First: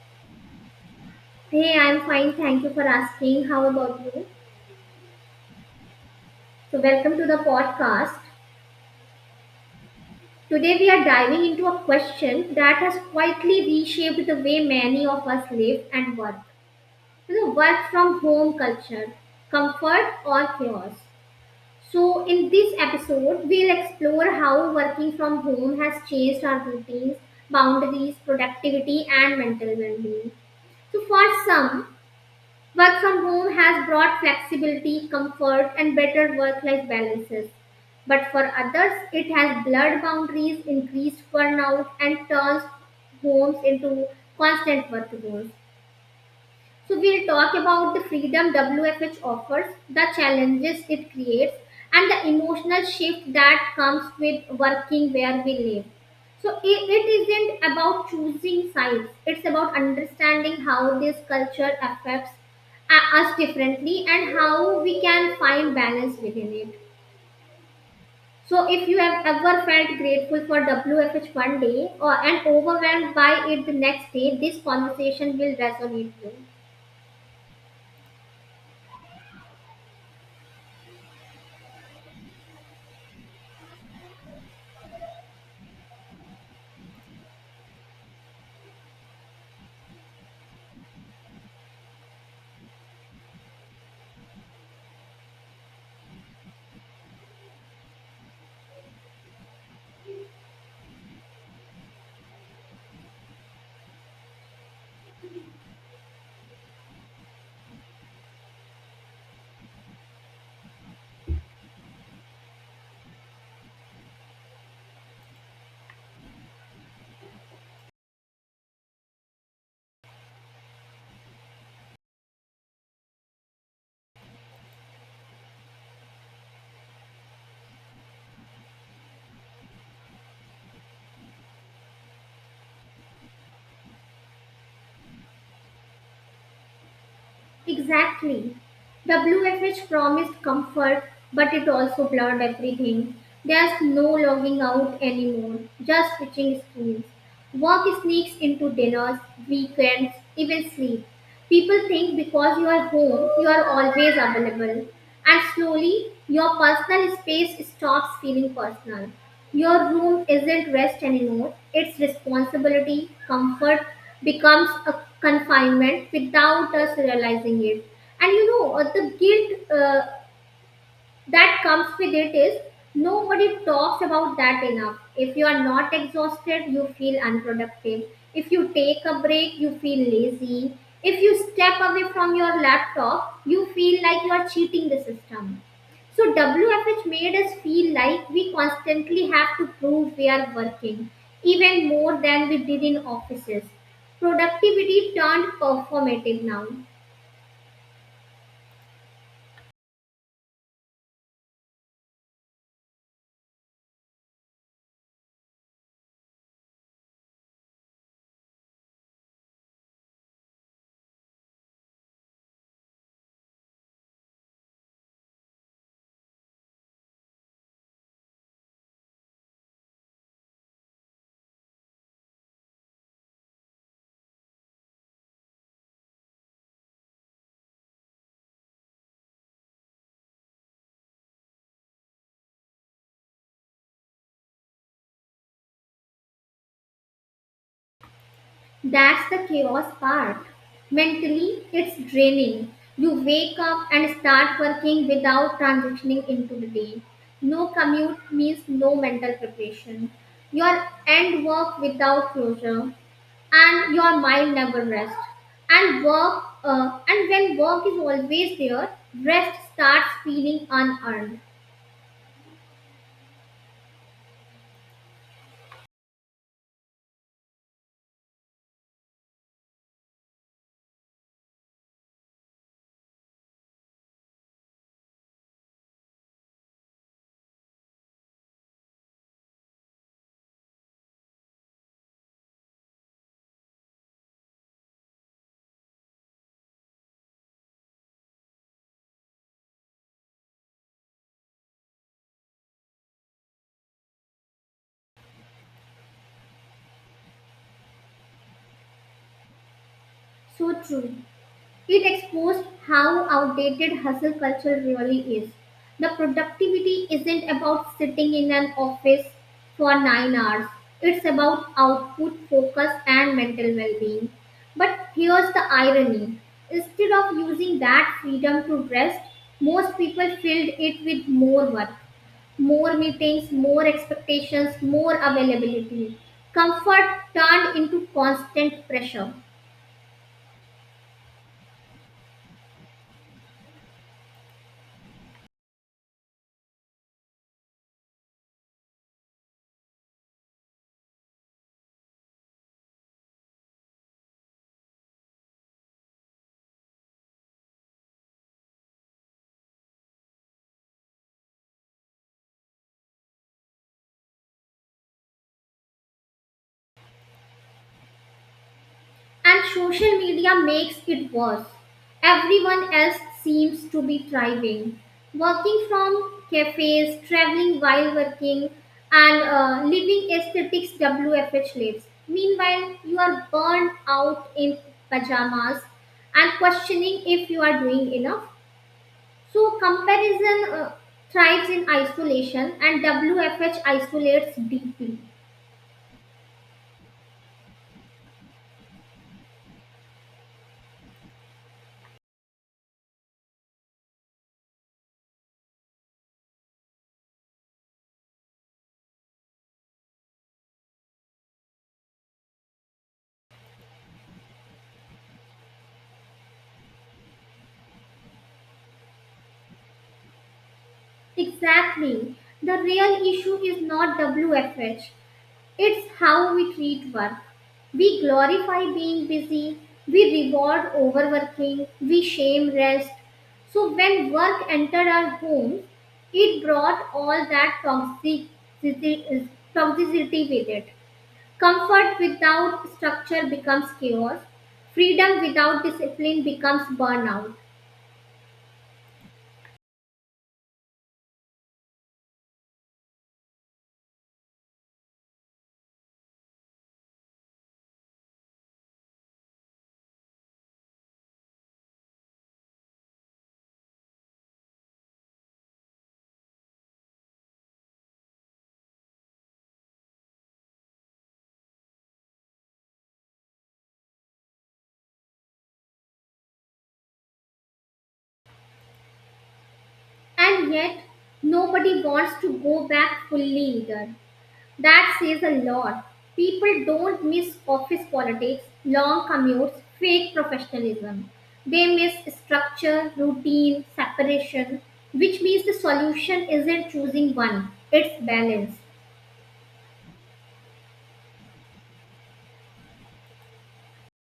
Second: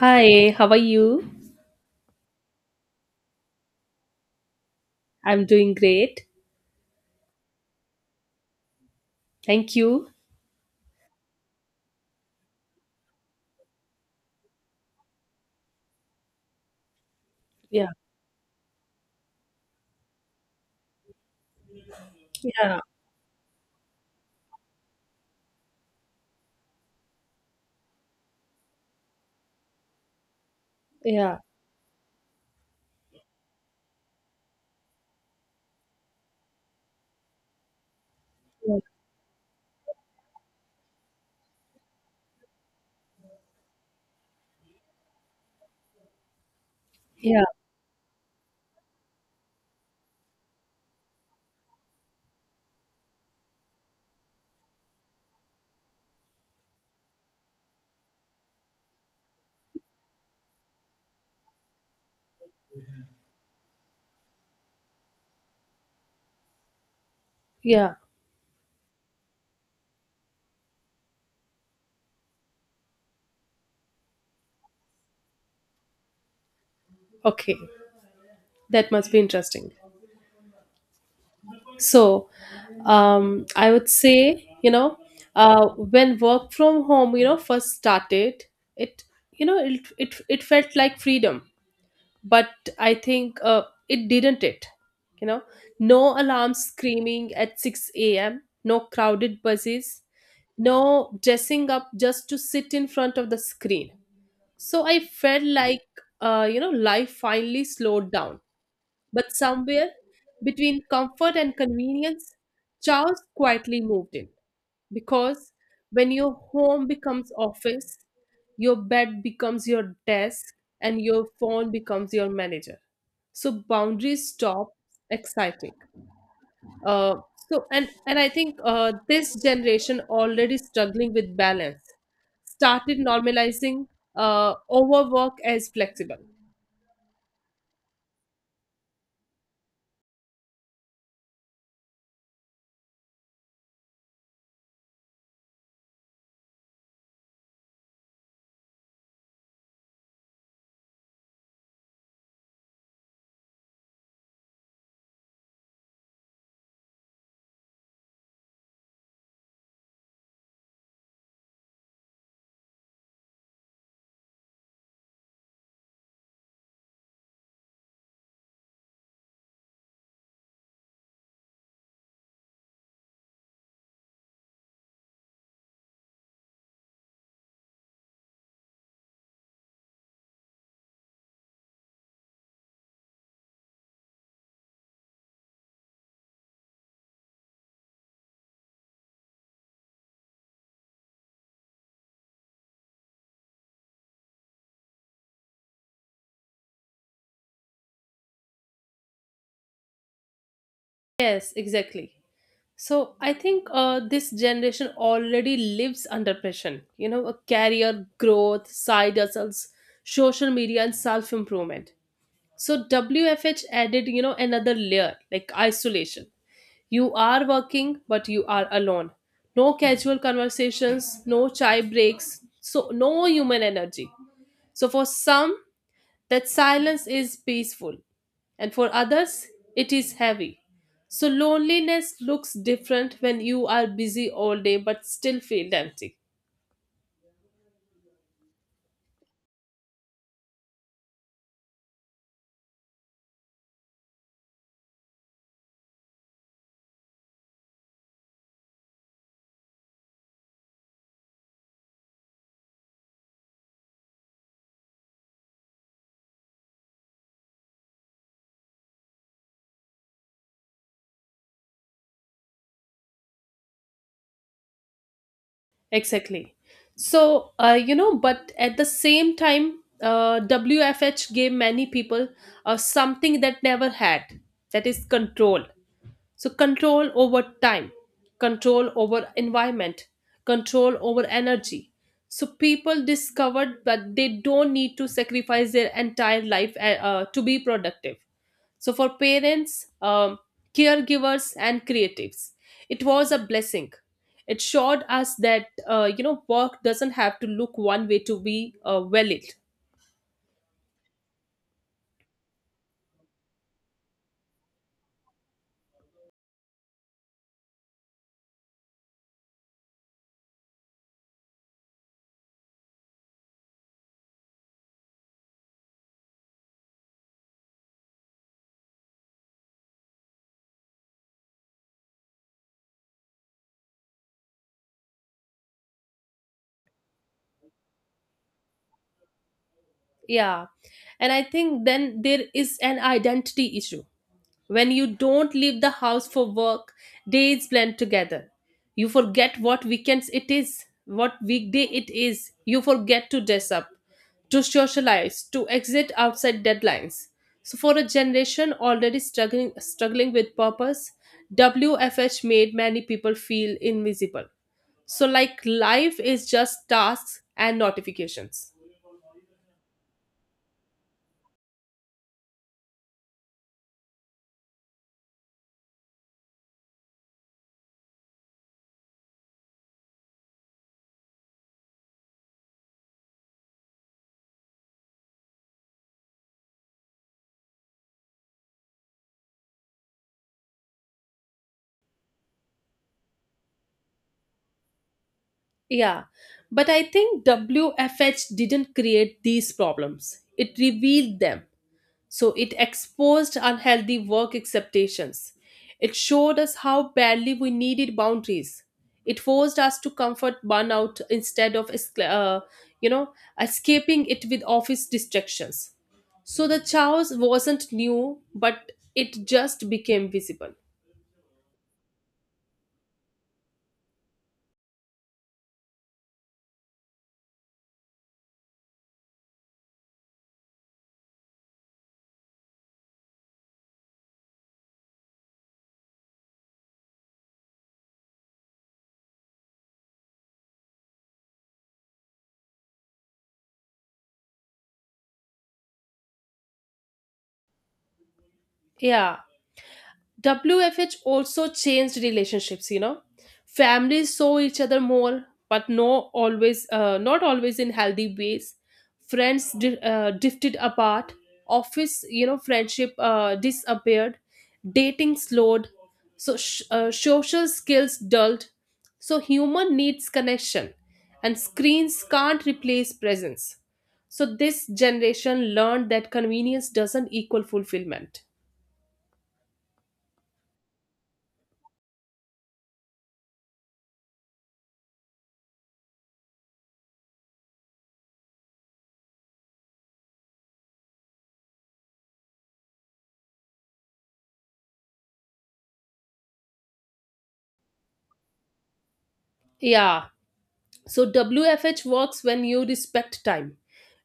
Hi, how are you? Hey, I'm fine. Thank you for asking. How about you? I'm doing great. So, welcome to the podcast. Thank you. Today, we are diving into a question that has quietly reshaped the way many of us live and work. You know, Yeah, work from home culture, comfort or chaos. So, in this yeah, episode, we'll explore how working from home has changed our routines, boundaries, productivity, and mental well being. So for yeah, some, work from home has brought flexibility, comfort, and better work life balances. But for yeah, others, it has blurred boundaries, increased burnout, and turns homes into constant work zones. So we'll yeah. talk about the freedom WFH offers, the challenges it creates, and the emotional shift that comes with working where we live. So it isn't about choosing sides, it's about understanding how this culture affects us differently and how we can find balance within it. Yeah. So if you have ever felt grateful for WFH one day or and overwhelmed by it the next day, this conversation will resonate with you. Okay, that must be interesting. So, I would say, you know, when work from home, you know, first started, it, you know, it felt like freedom but I think it didn't it you know no alarm screaming at 6 a.m., no crowded buses, no dressing up just to sit in front of the screen. So I felt like, you know, life finally slowed down. But somewhere between comfort and convenience, Charles quietly moved in. Because when your home becomes office, your bed becomes your desk, and your phone becomes your manager. So boundaries stop exciting. Uh, so and I think this generation already struggling with balance started normalizing overwork as flexible. Exactly. WFH promised comfort, but it also blurred everything. There's no logging out anymore, just switching screens. Work sneaks into dinners, weekends, even sleep. People think because you are home, you are always available. And slowly, your personal space stops feeling personal. Your room isn't rest anymore, it's responsibility. Comfort becomes a confinement without us realizing it, and the guilt that comes with it is nobody talks about that enough. If you are not exhausted, you feel unproductive. If you take a break, you feel lazy. If you step away from your laptop, you feel like you are cheating the system. So WFH made us feel like we constantly have to prove we are working, even more than we did in offices. Productivity turned performative now. Yes, exactly. So I think this generation already lives under pressure, you know, a career growth, side hustles, social media, and self improvement. So WFH added, you know, another layer like isolation. You are working, but you are alone. No casual conversations, no chai breaks, so no human energy. So for some, that silence is peaceful, and for others, it is heavy. So, loneliness looks different when you are busy all day but still feel empty. That's the chaos part. Mentally, it's draining. You wake up and start working without transitioning into the day. No commute means no mental preparation. Your end work without closure, and your mind never rests. And when work is always there, rest starts feeling unearned. Exactly. So, you know, but at the same time, WFH gave many people something that never had, that is control. So control over time, control over environment, control over energy. So people discovered that they don't need to sacrifice their entire life to be productive. So for parents, caregivers, and creatives, it was a blessing. It showed us that you know work doesn't have to look one way to be valid. So true. It exposed how outdated hustle culture really is. The productivity isn't about sitting in an office for 9 hours, it's about output, focus, and mental well being. But here's the irony: instead of using that freedom to rest, most people filled it with more work, more meetings, more expectations, more availability. Comfort turned into constant pressure. Yeah, and I think then there is an identity issue. When you don't leave the house for work, days blend together. You forget what weekends it is, what weekday it is. You forget to dress up, to socialize, to exit outside deadlines. So for a generation already struggling with purpose, WFH made many people feel invisible. So like life is just tasks and notifications. And social media makes it worse. Everyone else seems to be thriving. Working from cafes, traveling while working, and living aesthetics WFH lives. Meanwhile, you are burned out in pajamas and questioning if you are doing enough. So, comparison thrives in isolation, and WFH isolates deeply. Yeah, but I think WFH didn't create these problems. It revealed them. So it exposed unhealthy work expectations. It showed us how badly we needed boundaries. It forced us to comfort burnout instead of you know, escaping it with office distractions. So the chaos wasn't new, but it just became visible. Exactly. The real issue is not WFH, it's how we treat work. We glorify being busy, we reward overworking, we shame rest. So when work entered our homes, it brought all that toxicity with it. Comfort without structure becomes chaos, freedom without discipline becomes burnout. Yeah, WFH also changed relationships, you know. Families saw each other more, but no always not always in healthy ways. Friends drifted apart. Office friendship disappeared. Dating slowed. So social skills dulled. So human needs connection, and screens can't replace presence. So this generation learned that convenience doesn't equal fulfillment. And yet, nobody wants to go back fully either. That says a lot. People don't miss office politics, long commutes, fake professionalism. They miss structure, routine, separation, which means the solution isn't choosing one, it's balance. Yeah. So WFH works when you respect time,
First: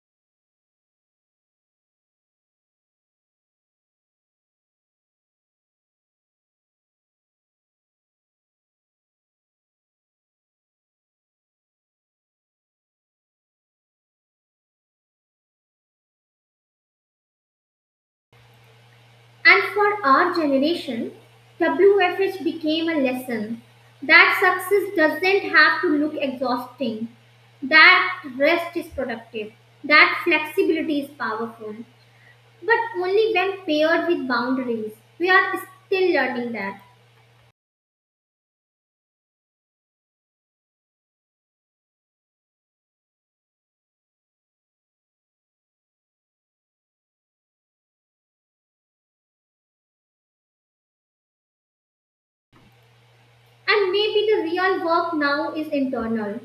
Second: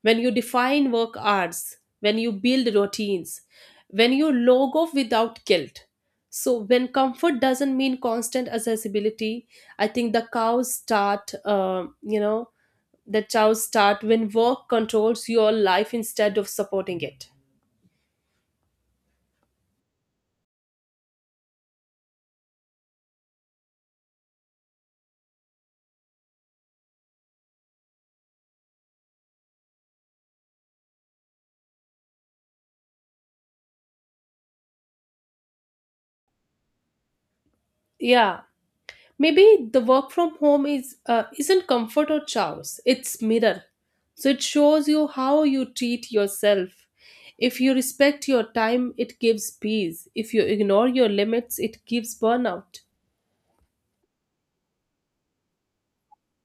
when you define work hours, when you build routines, when you log off without guilt. So when comfort doesn't mean constant accessibility, I think the chows start when work controls your life instead of supporting it. And for our generation, WFH became a lesson that success doesn't have to look exhausting, that rest is productive, that flexibility is powerful, but only when paired with boundaries. We are still learning that. Yeah. Maybe the work from home is isn't comfort or choice; it's mirror. So it shows you how you treat yourself. If you respect your time, it gives peace. If you ignore your limits, it gives burnout. And maybe the real work now is internal.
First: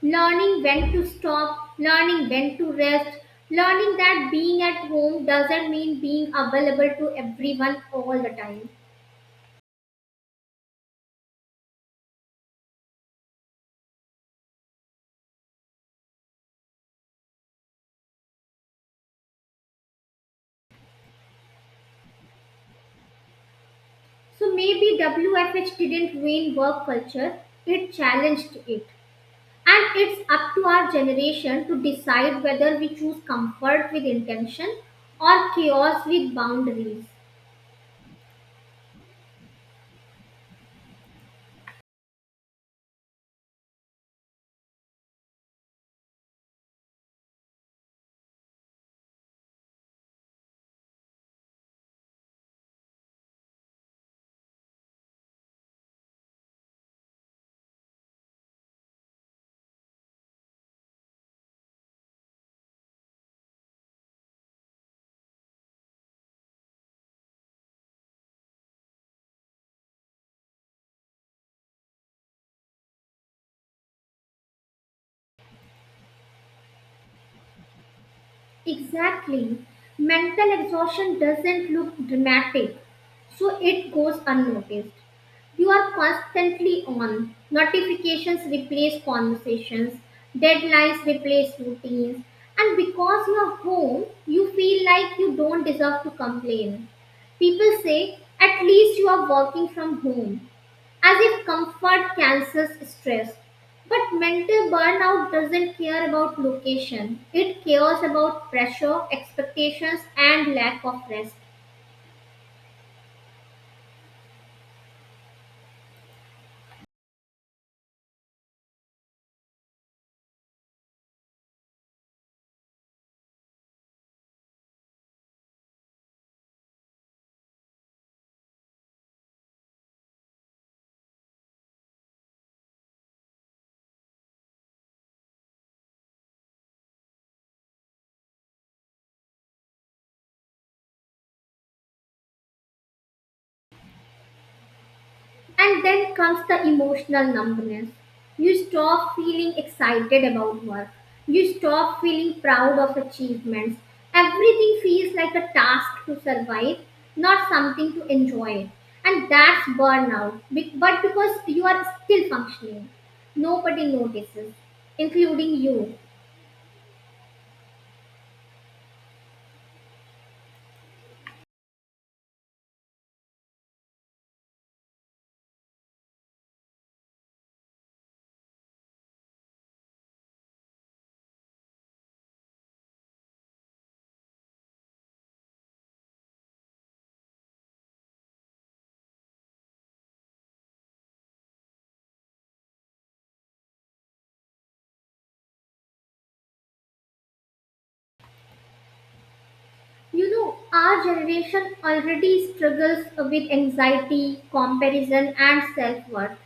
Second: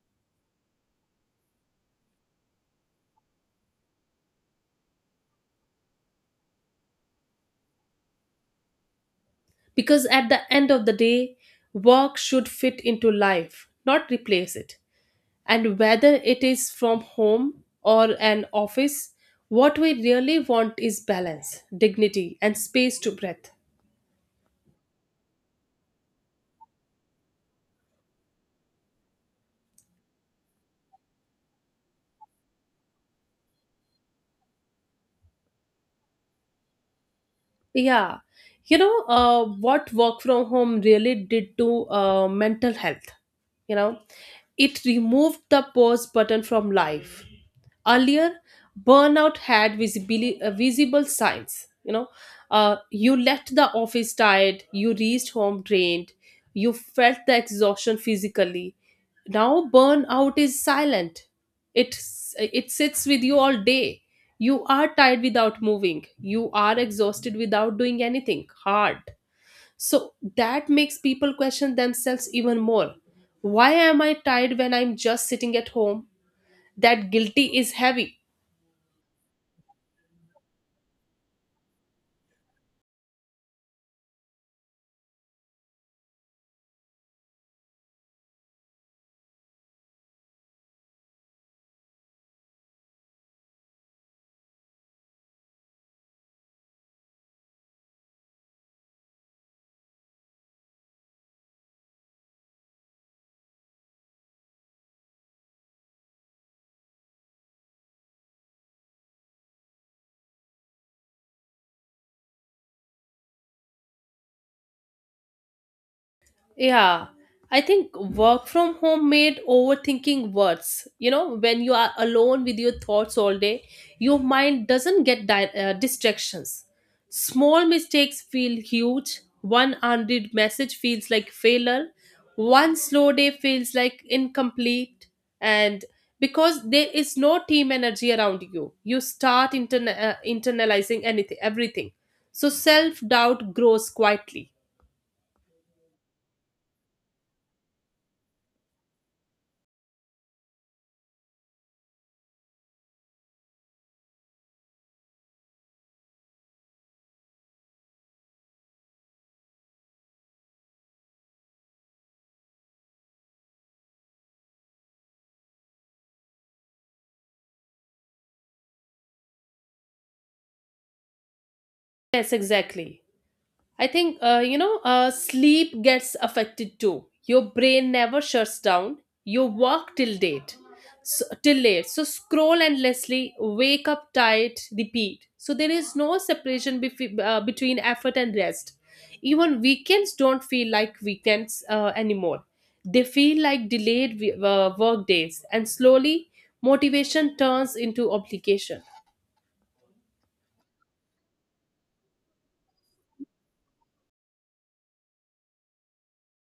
Learning when to stop, learning when to rest, learning that being at home doesn't mean being available to everyone all the time. Because at the end of the day, work should fit into life, not replace it. And whether it is from home or an office, what we really want is balance, dignity, and space to breathe. So maybe WFH didn't ruin work culture, it challenged it. And it's up to our generation to decide whether we choose comfort with intention or chaos with boundaries. Yeah. You know, what work from home really did to mental health? You know, it removed the pause button from life. Earlier, burnout had visible signs. You know, you left the office tired, you reached home drained, you felt the exhaustion physically. Now, burnout is silent. It sits with you all day. You are tired without moving. You are exhausted without doing anything hard. So that makes people question themselves even more. Why am I tired when I'm just sitting at home? That guilty is heavy. Exactly. Mental exhaustion doesn't look dramatic, so it goes unnoticed. You are constantly on. Notifications replace conversations, deadlines replace routines, and because you're home, you feel like you don't deserve to complain. People say, at least you are working from home, as if comfort cancels stress. But mental burnout doesn't care about location, it cares about pressure, expectations, and lack of rest. Yeah, I think work from home made overthinking worse. You know, when you are alone with your thoughts all day, your mind doesn't get distractions. Small mistakes feel huge. One unread message feels like failure. One slow day feels like incomplete. And because there is no team energy around you, you start internalizing anything, everything. So self doubt grows quietly. And then comes the emotional numbness. You stop feeling excited about work. You stop feeling proud of achievements. Everything feels like a task to survive, not something to enjoy. And that's burnout. But because you are still functioning, nobody notices, including you. Yes, exactly. I think, you know, sleep gets affected too. Your brain never shuts down. You work till late. So scroll endlessly, wake up tired, repeat. So there is no separation between effort and rest. Even weekends don't feel like weekends anymore. They feel like delayed work days, and slowly motivation turns into obligation. You know, our generation already struggles with anxiety, comparison, and self worth.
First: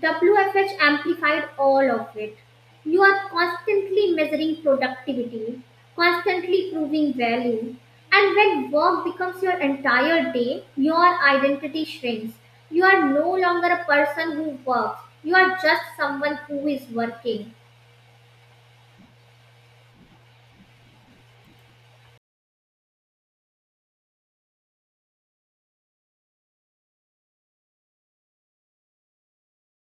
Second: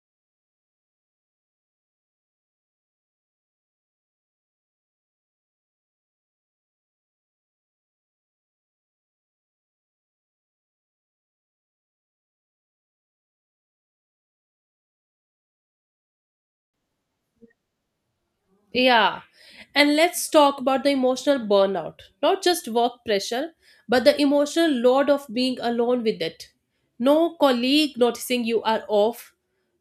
WFH amplified all of it. You are constantly measuring productivity, constantly proving value. And when work becomes your entire day, your identity shrinks. You are no longer a person who works, you are just someone who is working. Yeah. And let's talk about the emotional burnout. Not just work pressure, but the emotional load of being alone with it. No colleague noticing you are off.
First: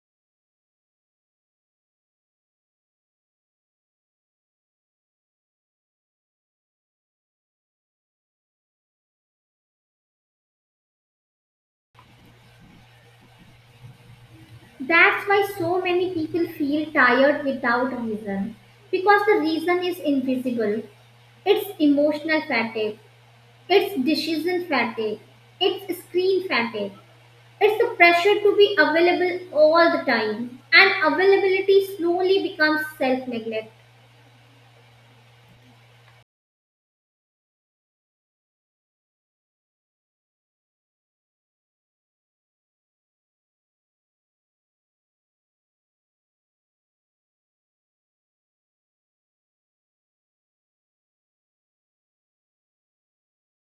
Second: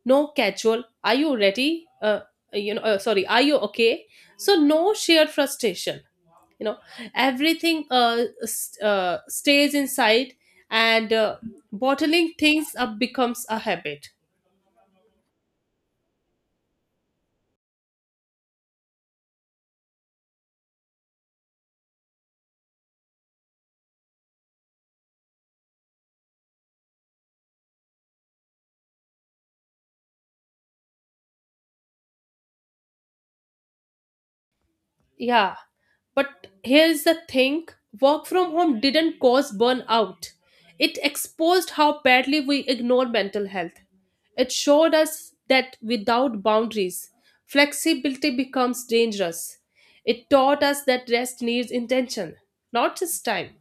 No casual. Are you ready? Sorry, are you okay? So no shared frustration, you know, everything stays inside, and bottling things up becomes a habit. That's why so many people feel tired without a reason, because the reason is invisible. It's emotional fatigue. It's decision fatigue. It's screen fatigue. It's the pressure to be available all the time, and availability slowly becomes self neglect. Yeah. But here's the thing, work from home didn't cause burnout, it exposed how badly we ignore mental health. It showed us that without boundaries, flexibility becomes dangerous. It taught us that rest needs intention, not just time.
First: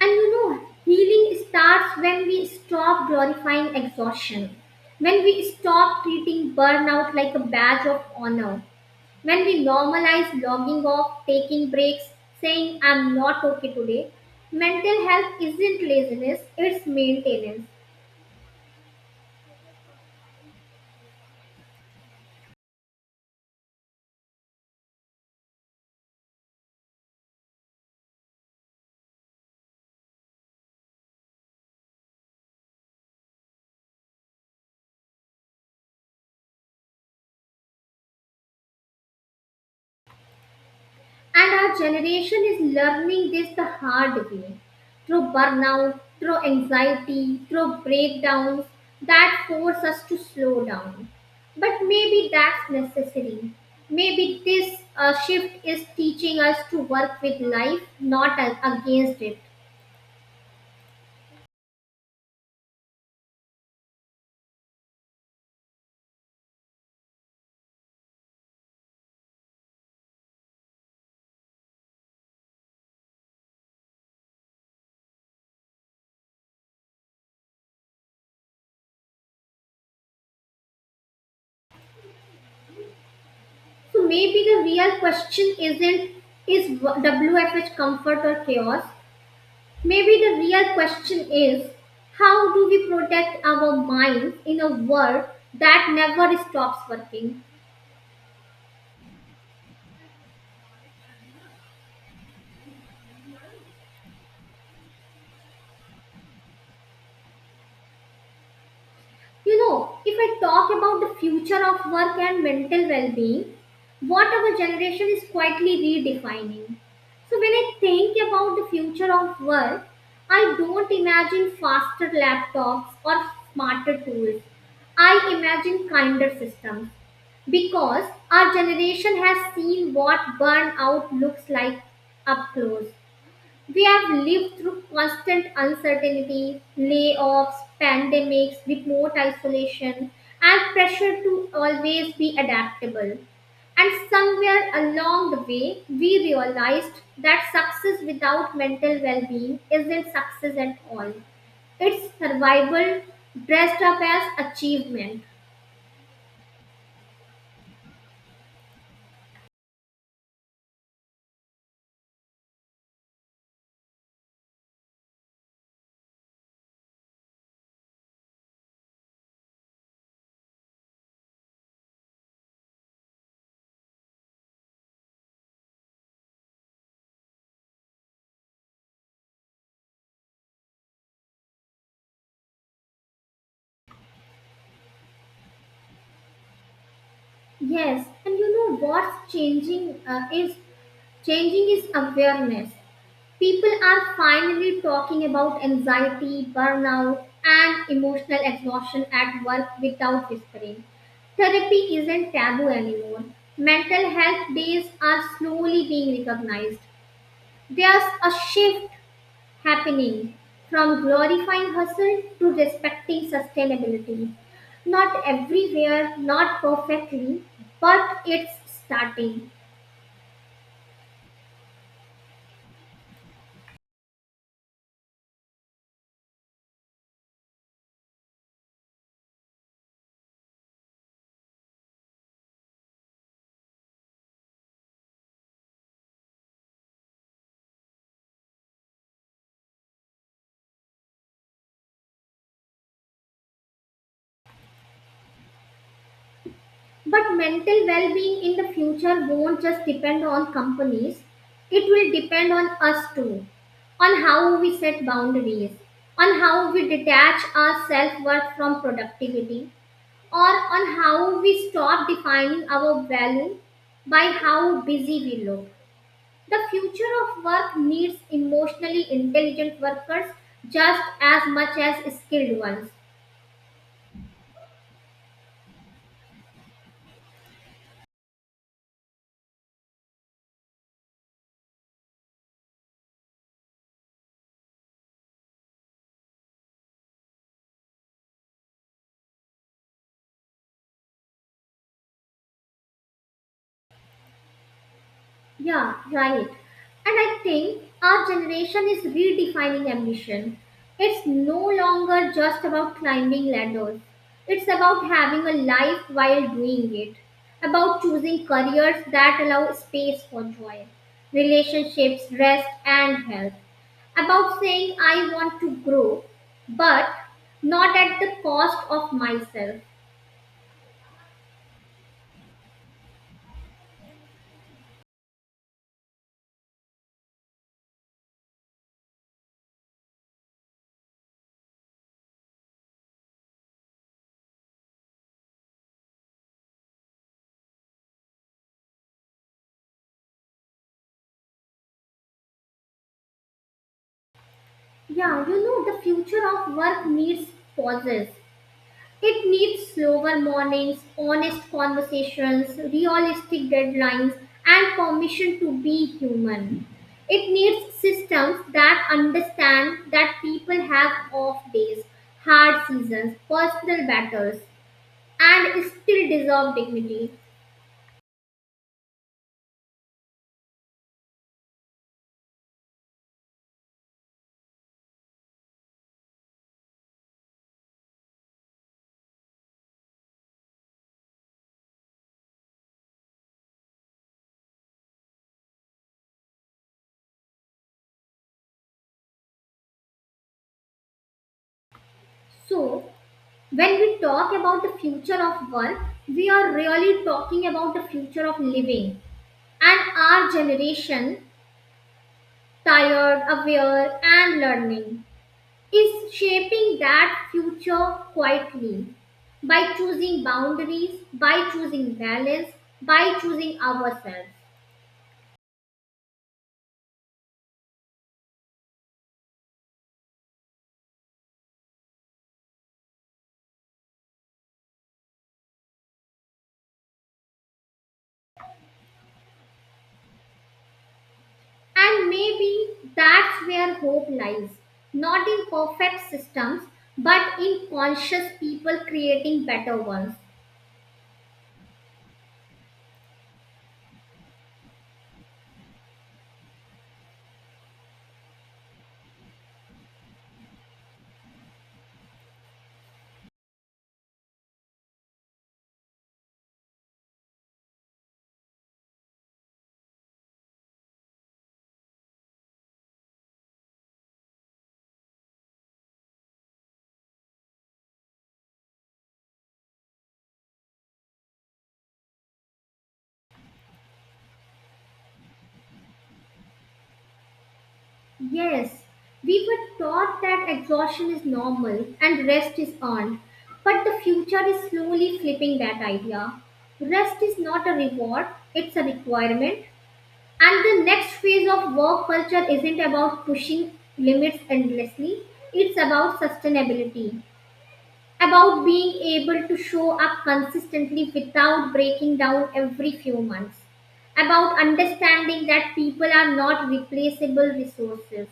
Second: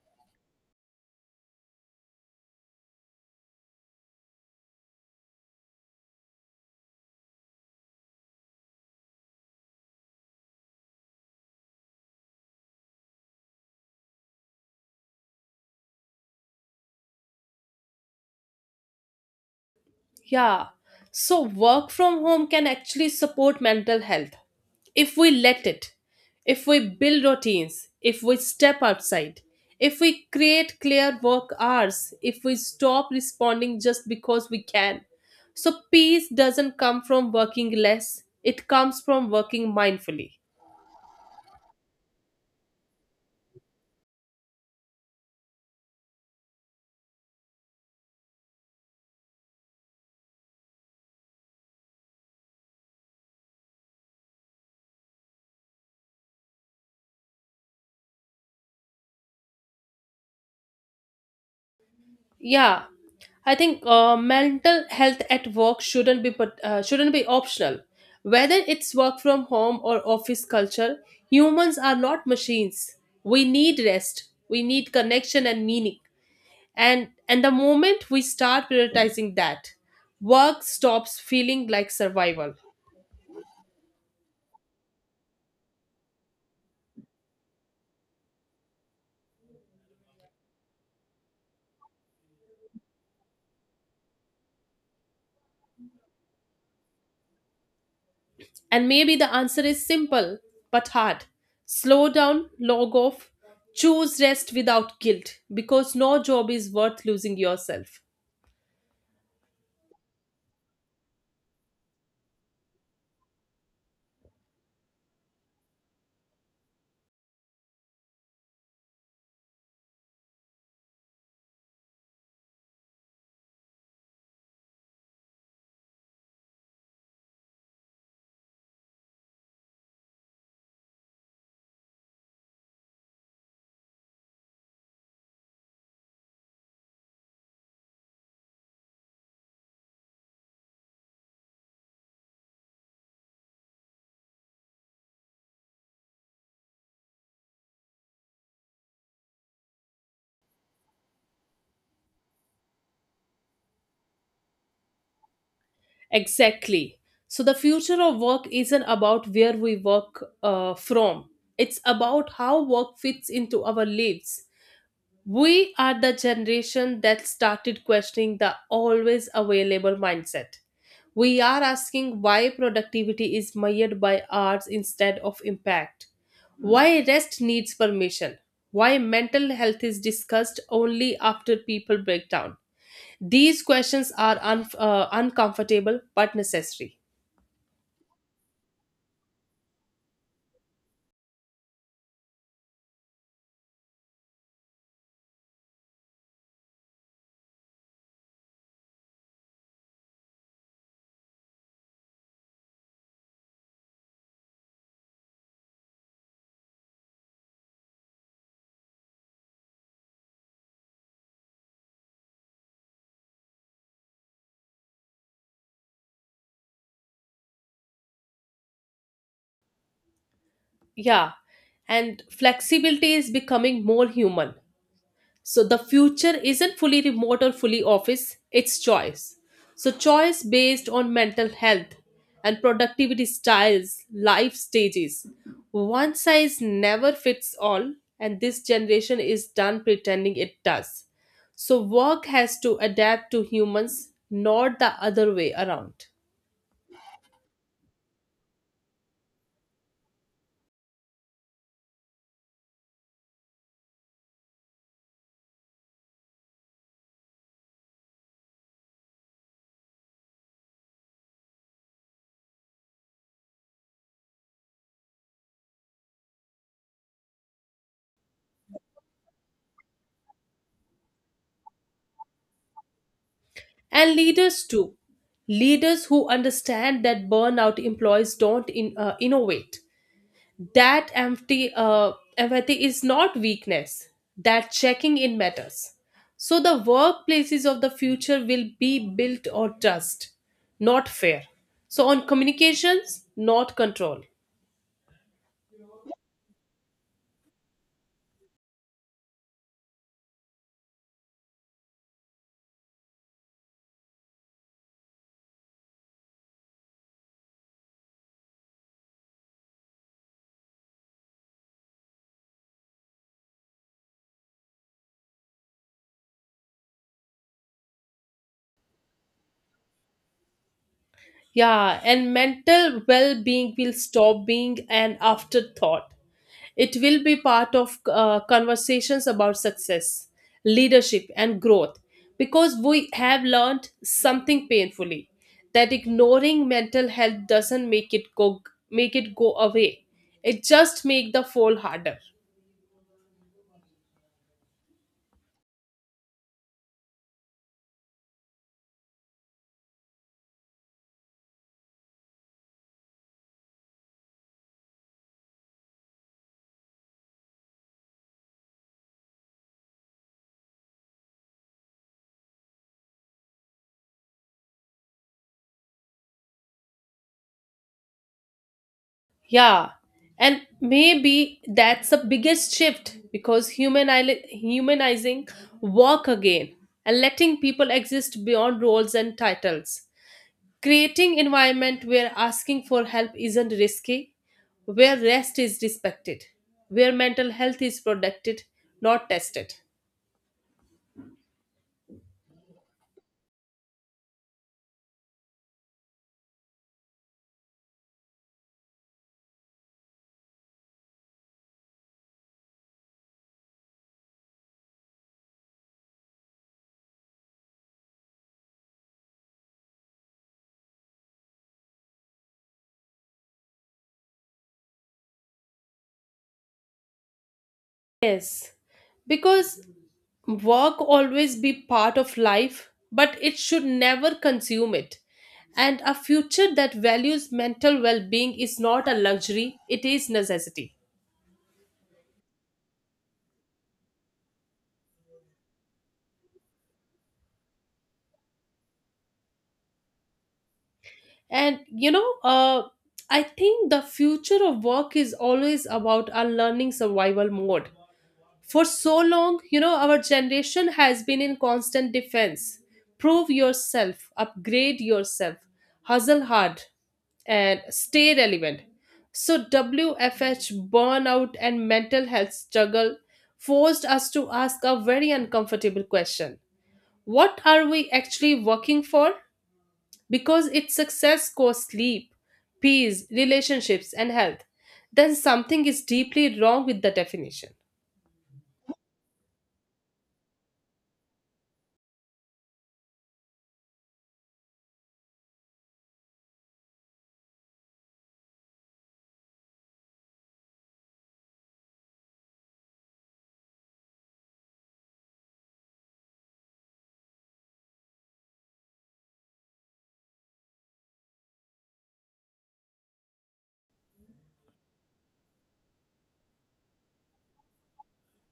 And you know, healing starts when we stop glorifying exhaustion, when we stop treating burnout like a badge of honor, when we normalize logging off, taking breaks, saying, I'm not okay today. Mental health isn't laziness, it's maintenance. Yeah. So work from home can actually support mental health if we let it, if we build routines, if we step outside, if we create clear work hours, if we stop responding just because we can. So, peace doesn't come from working less, it comes from working mindfully. And our generation is learning this the hard way, through burnout, through anxiety, through breakdowns that force us to slow down. But maybe that's necessary. Maybe this shift is teaching us to work with life, not against it. Yeah, I think mental health at work shouldn't be optional. Whether it's work from home or office culture, humans are not machines. We need rest. We need connection and meaning. And the moment we start prioritizing that, work stops feeling like survival. So maybe the real question isn't, is WFH comfort or chaos? Maybe the real question is, how do we protect our minds in a world that never stops working? And maybe the answer is simple but hard. Slow down, log off, choose rest without guilt because no job is worth losing yourself. You know, if I talk about the future of work and mental well being, what our generation is quietly redefining. So, when I think about the future of work, I don't imagine faster laptops or smarter tools. I imagine kinder systems, because our generation has seen what burnout looks like up close. We have lived through constant uncertainty, layoffs, pandemics, remote isolation, and pressure to always be adaptable. And somewhere along the way, we realized that success without mental well being isn't success at all. It's survival dressed up as achievement. Exactly. So the future of work isn't about where we work from. It's about how work fits into our lives. We are the generation that started questioning the always available mindset. We are asking why productivity is measured by hours instead of impact. Why rest needs permission. Why mental health is discussed only after people break down. These questions are uncomfortable but necessary. Yes, and you know what's changing is awareness. People are finally talking about anxiety, burnout, and emotional exhaustion at work without whispering. Therapy isn't taboo anymore. Mental health days are slowly being recognized. There's a shift happening from glorifying hustle to respecting sustainability. Not everywhere, not perfectly, but it's starting. Yeah, and flexibility is becoming more human. So the future isn't fully remote or fully office, it's choice. So choice based on mental health and productivity styles, life stages. One size never fits all, and this generation is done pretending it does. So work has to adapt to humans, not the other way around. But mental well being in the future won't just depend on companies, it will depend on us too, on how we set boundaries, on how we detach our self worth from productivity, or on how we stop defining our value by how busy we look. The future of work needs emotionally intelligent workers just as much as skilled ones. And leaders too. Leaders who understand that burnout employees don't innovate, that empty empathy is not weakness, that checking in matters. So the workplaces of the future will be built on trust, not fear, so on communications, not control. Yeah, right. And I think our generation is redefining ambition. It's no longer just about climbing ladders, it's about having a life while doing it, about choosing careers that allow space for joy, relationships, rest, and health, about saying, I want to grow, but not at the cost of myself. Yeah, and mental well being will stop being an afterthought. It will be part of conversations about success, leadership, and growth because we have learned something painfully that ignoring mental health doesn't make it go away. It just make the fall harder. Yeah, you know, the future of work needs pauses. It needs slower mornings, honest conversations, realistic deadlines, and permission to be human. It needs systems that understand that people have off days, hard seasons, personal battles, and still deserve dignity. Yeah, and maybe that's the biggest shift because humanizing work again and letting people exist beyond roles and titles, creating environment where asking for help isn't risky, where rest is respected, where mental health is protected, not tested. So, when we talk about the future of work, we are really talking about the future of living, and our generation, tired, aware, and learning, is shaping that future quietly by choosing boundaries, by choosing balance, by choosing ourselves. Yes, because work always be part of life but it should never consume it, and a future that values mental well-being is not a luxury, it is necessity. And maybe that's where hope lies, not in perfect systems, but in conscious people creating better ones. And you know, I think the future of work is always about a learning survival mode. For so long, you know, our generation has been in constant defense. Prove yourself, upgrade yourself, hustle hard, and stay relevant. So, WFH, burnout, and mental health struggle forced us to ask a very uncomfortable question. What are we actually working for? Because if success costs sleep, peace, relationships, and health, then something is deeply wrong with the definition. Yes, we were taught that exhaustion is normal and rest is earned, but the future is slowly flipping that idea. Rest is not a reward, it's a requirement. And the next phase of work culture isn't about pushing limits endlessly, it's about sustainability, about being able to show up consistently without breaking down every few months, about understanding that people are not replaceable resources.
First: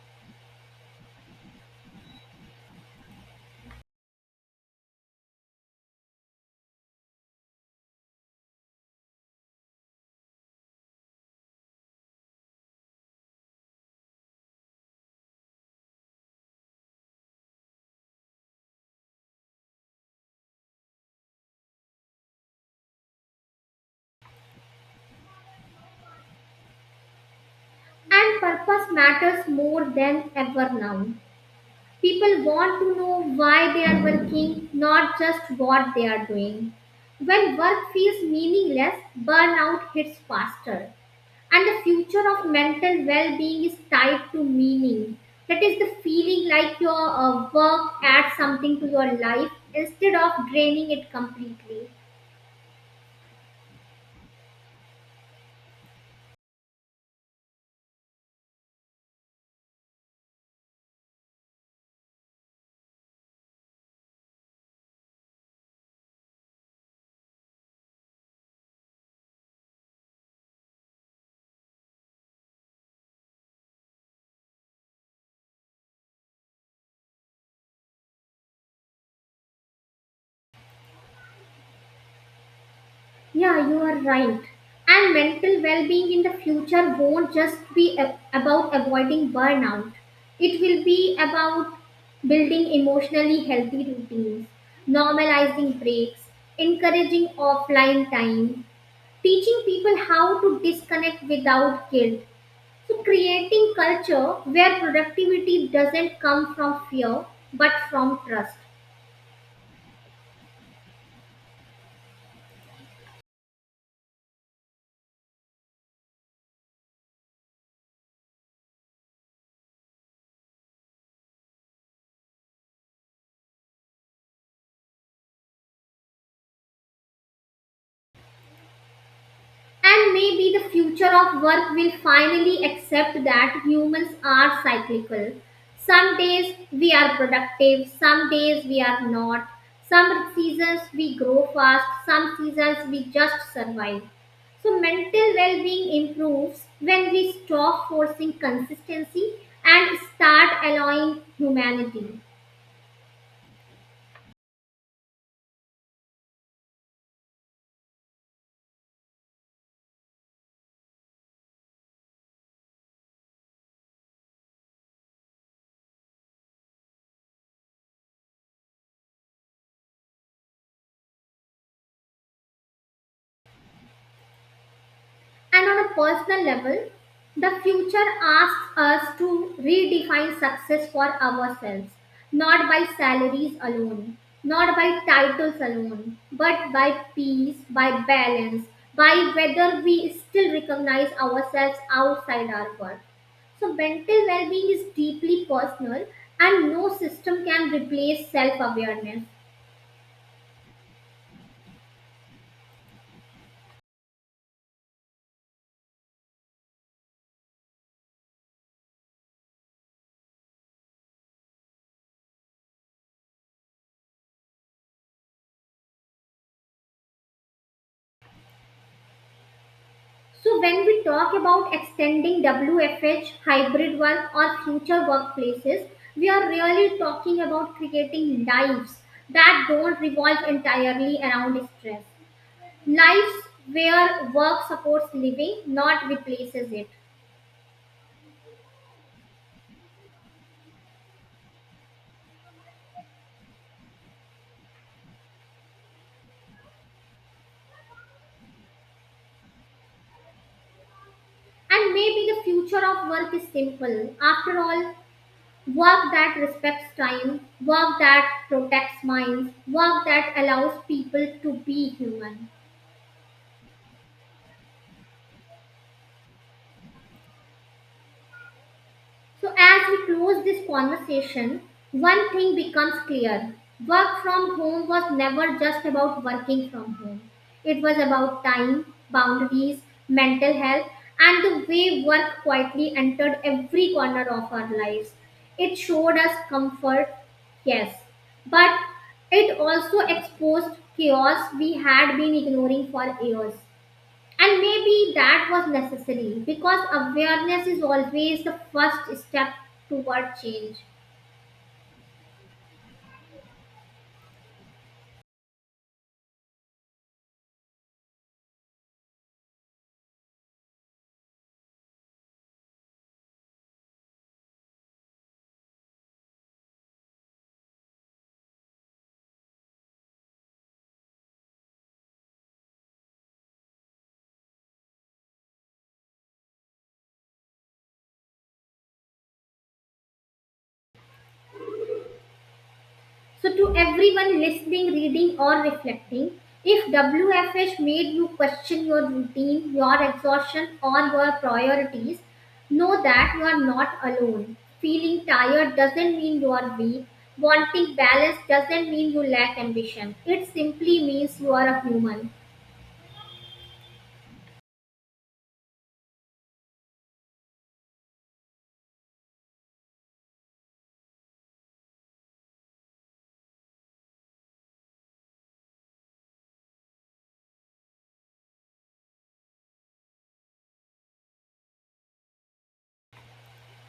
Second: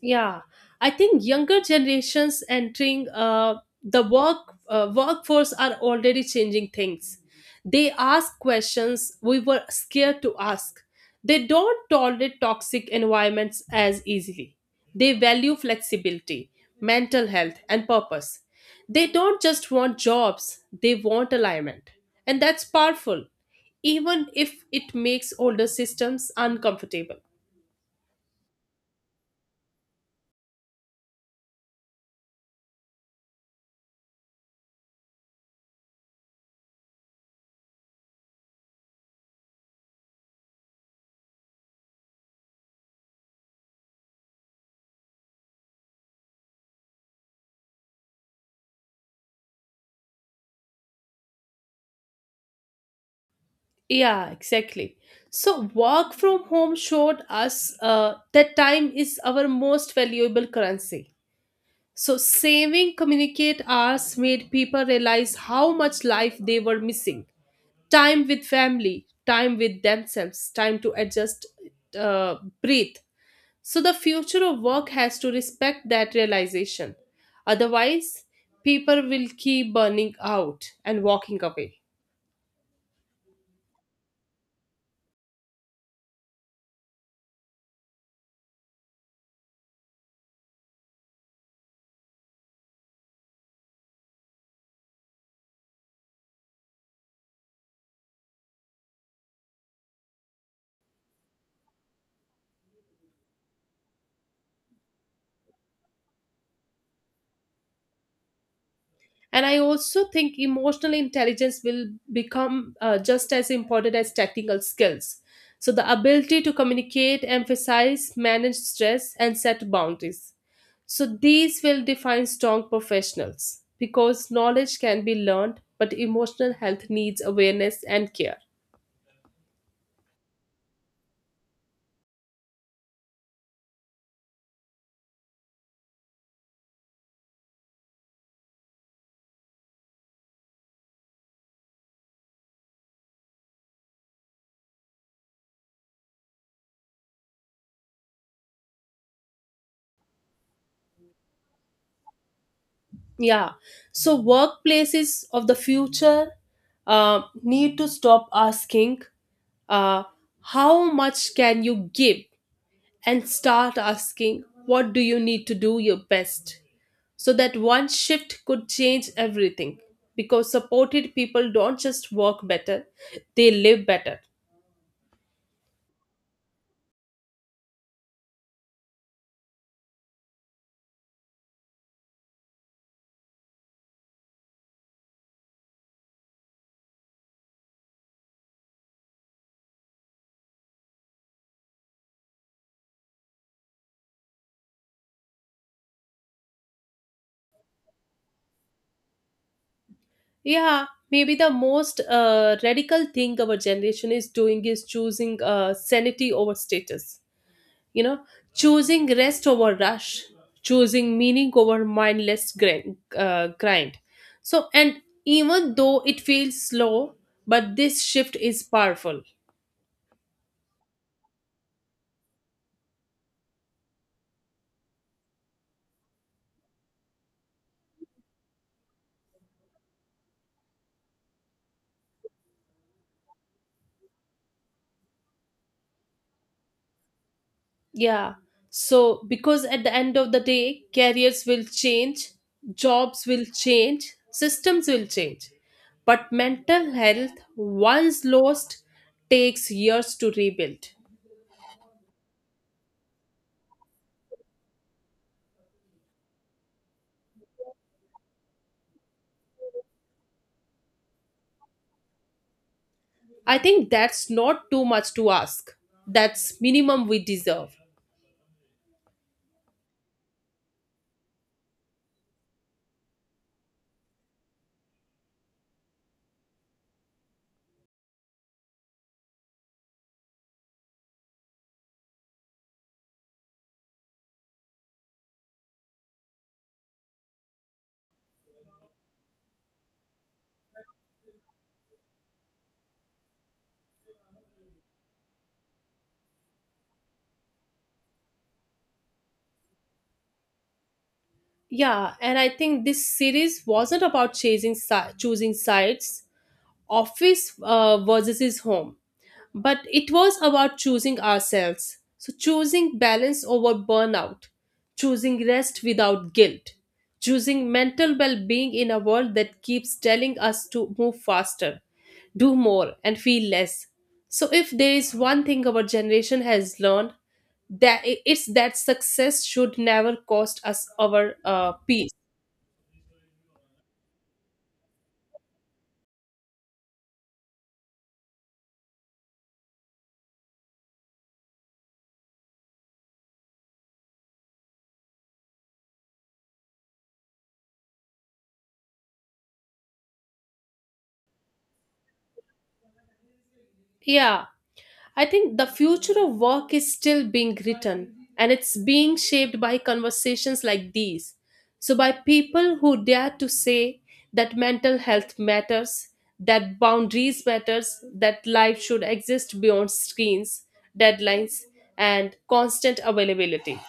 Yeah, I think younger generations entering the work workforce are already changing things. They ask questions we were scared to ask. They don't tolerate toxic environments as easily. They value flexibility, mental health, and purpose. They don't just want jobs, they want alignment. And that's powerful, even if it makes older systems uncomfortable. And purpose matters more than ever now. People want to know why they are working, not just what they are doing. When work feels meaningless, burnout hits faster. And the future of mental well being is tied to meaning. That is the feeling like your work adds something to your life instead of draining it completely. Yeah, exactly. So, work from home showed us that time is our most valuable currency. So, saving communicate hours made people realize how much life they were missing time with family, time with themselves, time to adjust, uh, breathe. So, the future of work has to respect that realization. Otherwise, people will keep burning out and walking away. Yeah, you are right. And mental well being in the future won't just be about avoiding burnout, it will be about building emotionally healthy routines, normalizing breaks, encouraging offline time, teaching people how to disconnect without guilt. So, creating culture where productivity doesn't come from fear but from trust. And I also think emotional intelligence will become just as important as technical skills, so the ability to communicate, emphasize, manage stress, and set boundaries. So these will define strong professionals because knowledge can be learned but emotional health needs awareness and care. And maybe the future of work will finally accept that humans are cyclical. Some days we are productive, some days we are not. Some seasons we grow fast, some seasons we just survive. So, mental well being improves when we stop forcing consistency and start allowing humanity. Yeah, so workplaces of the future need to stop asking, uh, how much can you give, and start asking, what do you need to do your best? So that one shift could change everything. Because supported people don't just work better, they live better. And on a personal level, the future asks us to redefine success for ourselves, not by salaries alone, not by titles alone, but by peace, by balance, by whether we still recognize ourselves outside our work. So, mental well being is deeply personal, and no system can replace self awareness. Yeah, maybe the most radical thing our generation is doing is choosing sanity over status. You know, choosing rest over rush, choosing meaning over mindless grind. So, and even though it feels slow, but this shift is powerful. So, when we talk about extending WFH, hybrid work, or future workplaces, we are really talking about creating lives that don't revolve entirely around stress. Lives where work supports living, not replaces it. Yeah. So, because at the end of the day, careers will change, jobs will change, systems will change. But mental health, once lost, takes years to rebuild. And maybe the future of work is simple. After all, work that respects time, work that protects minds, work that allows people to be human. I think that's not too much to ask. That's minimum we deserve. So, as we close this conversation, one thing becomes clear: work from home was never just about working from home, it was about time, boundaries, mental health, and the way work quietly entered every corner of our lives. It showed us comfort, yes, but it also exposed chaos we had been ignoring for years. And maybe that was necessary, because awareness is always the first step toward change. Yeah, and I think this series wasn't about choosing sides, office versus his home. But it was about choosing ourselves. So, choosing balance over burnout, choosing rest without guilt, choosing mental well being in a world that keeps telling us to move faster, do more, and feel less. So, if there is one thing our generation has learned, that it's that success should never cost us our peace. So, to everyone listening, reading, or reflecting, if WFH made you question your routine, your exhaustion, or your priorities, know that you are not alone. Feeling tired doesn't mean you are weak. Wanting balance doesn't mean you lack ambition. It simply means you are a human. Yeah, I think the future of work is still being written and it's being shaped by conversations like these. So, by people who dare to say that mental health matters, that boundaries matters, that life should exist beyond screens, deadlines, and constant availability.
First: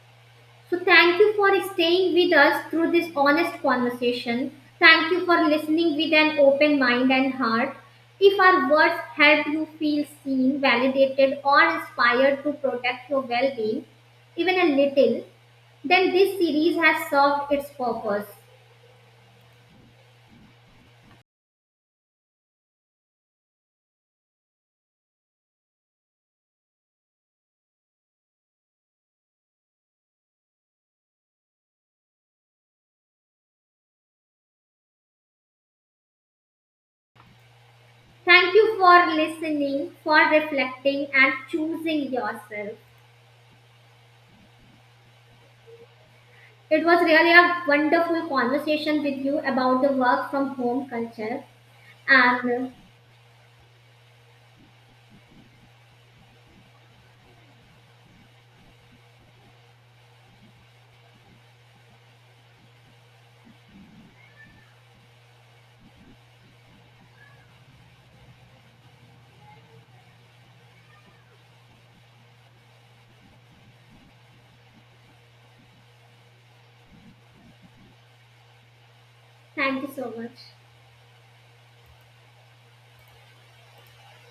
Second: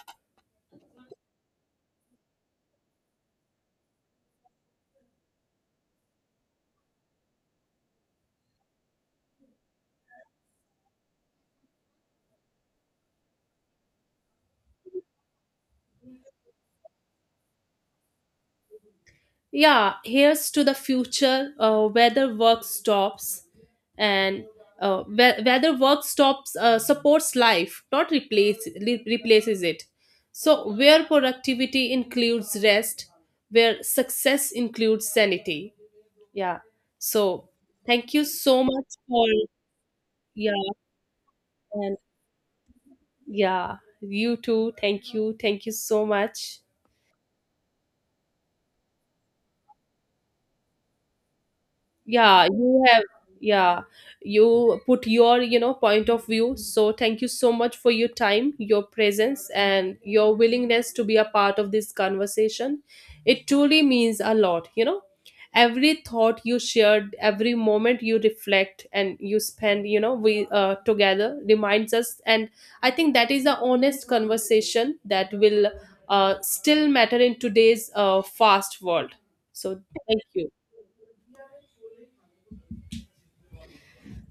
So, thank you for staying with us through this honest conversation. Thank you for listening with an open mind and heart. If our words help you feel seen, validated, or inspired to protect your well being, even a little, then this series has served its purpose. Yeah, here's to the future and whether work stops supports life, not replaces it. So, where productivity includes rest, where success includes sanity. Yeah. So, thank you Thank so you much for for, listening, for yeah, reflecting, and and choosing yourself. yeah, you too. Thank you. Thank you so much. It was really a wonderful conversation with you about the work from home culture, Yeah, and you have. Yeah, you put your point of view. So thank you so much for your time, your presence, and your willingness to be a part of this conversation. It truly means a lot, you know. Every thought you shared, every moment you reflect and you spend, you know, we together reminds us. And I think that is the honest conversation that will still matter in today's fast world. So thank you so thank much. you.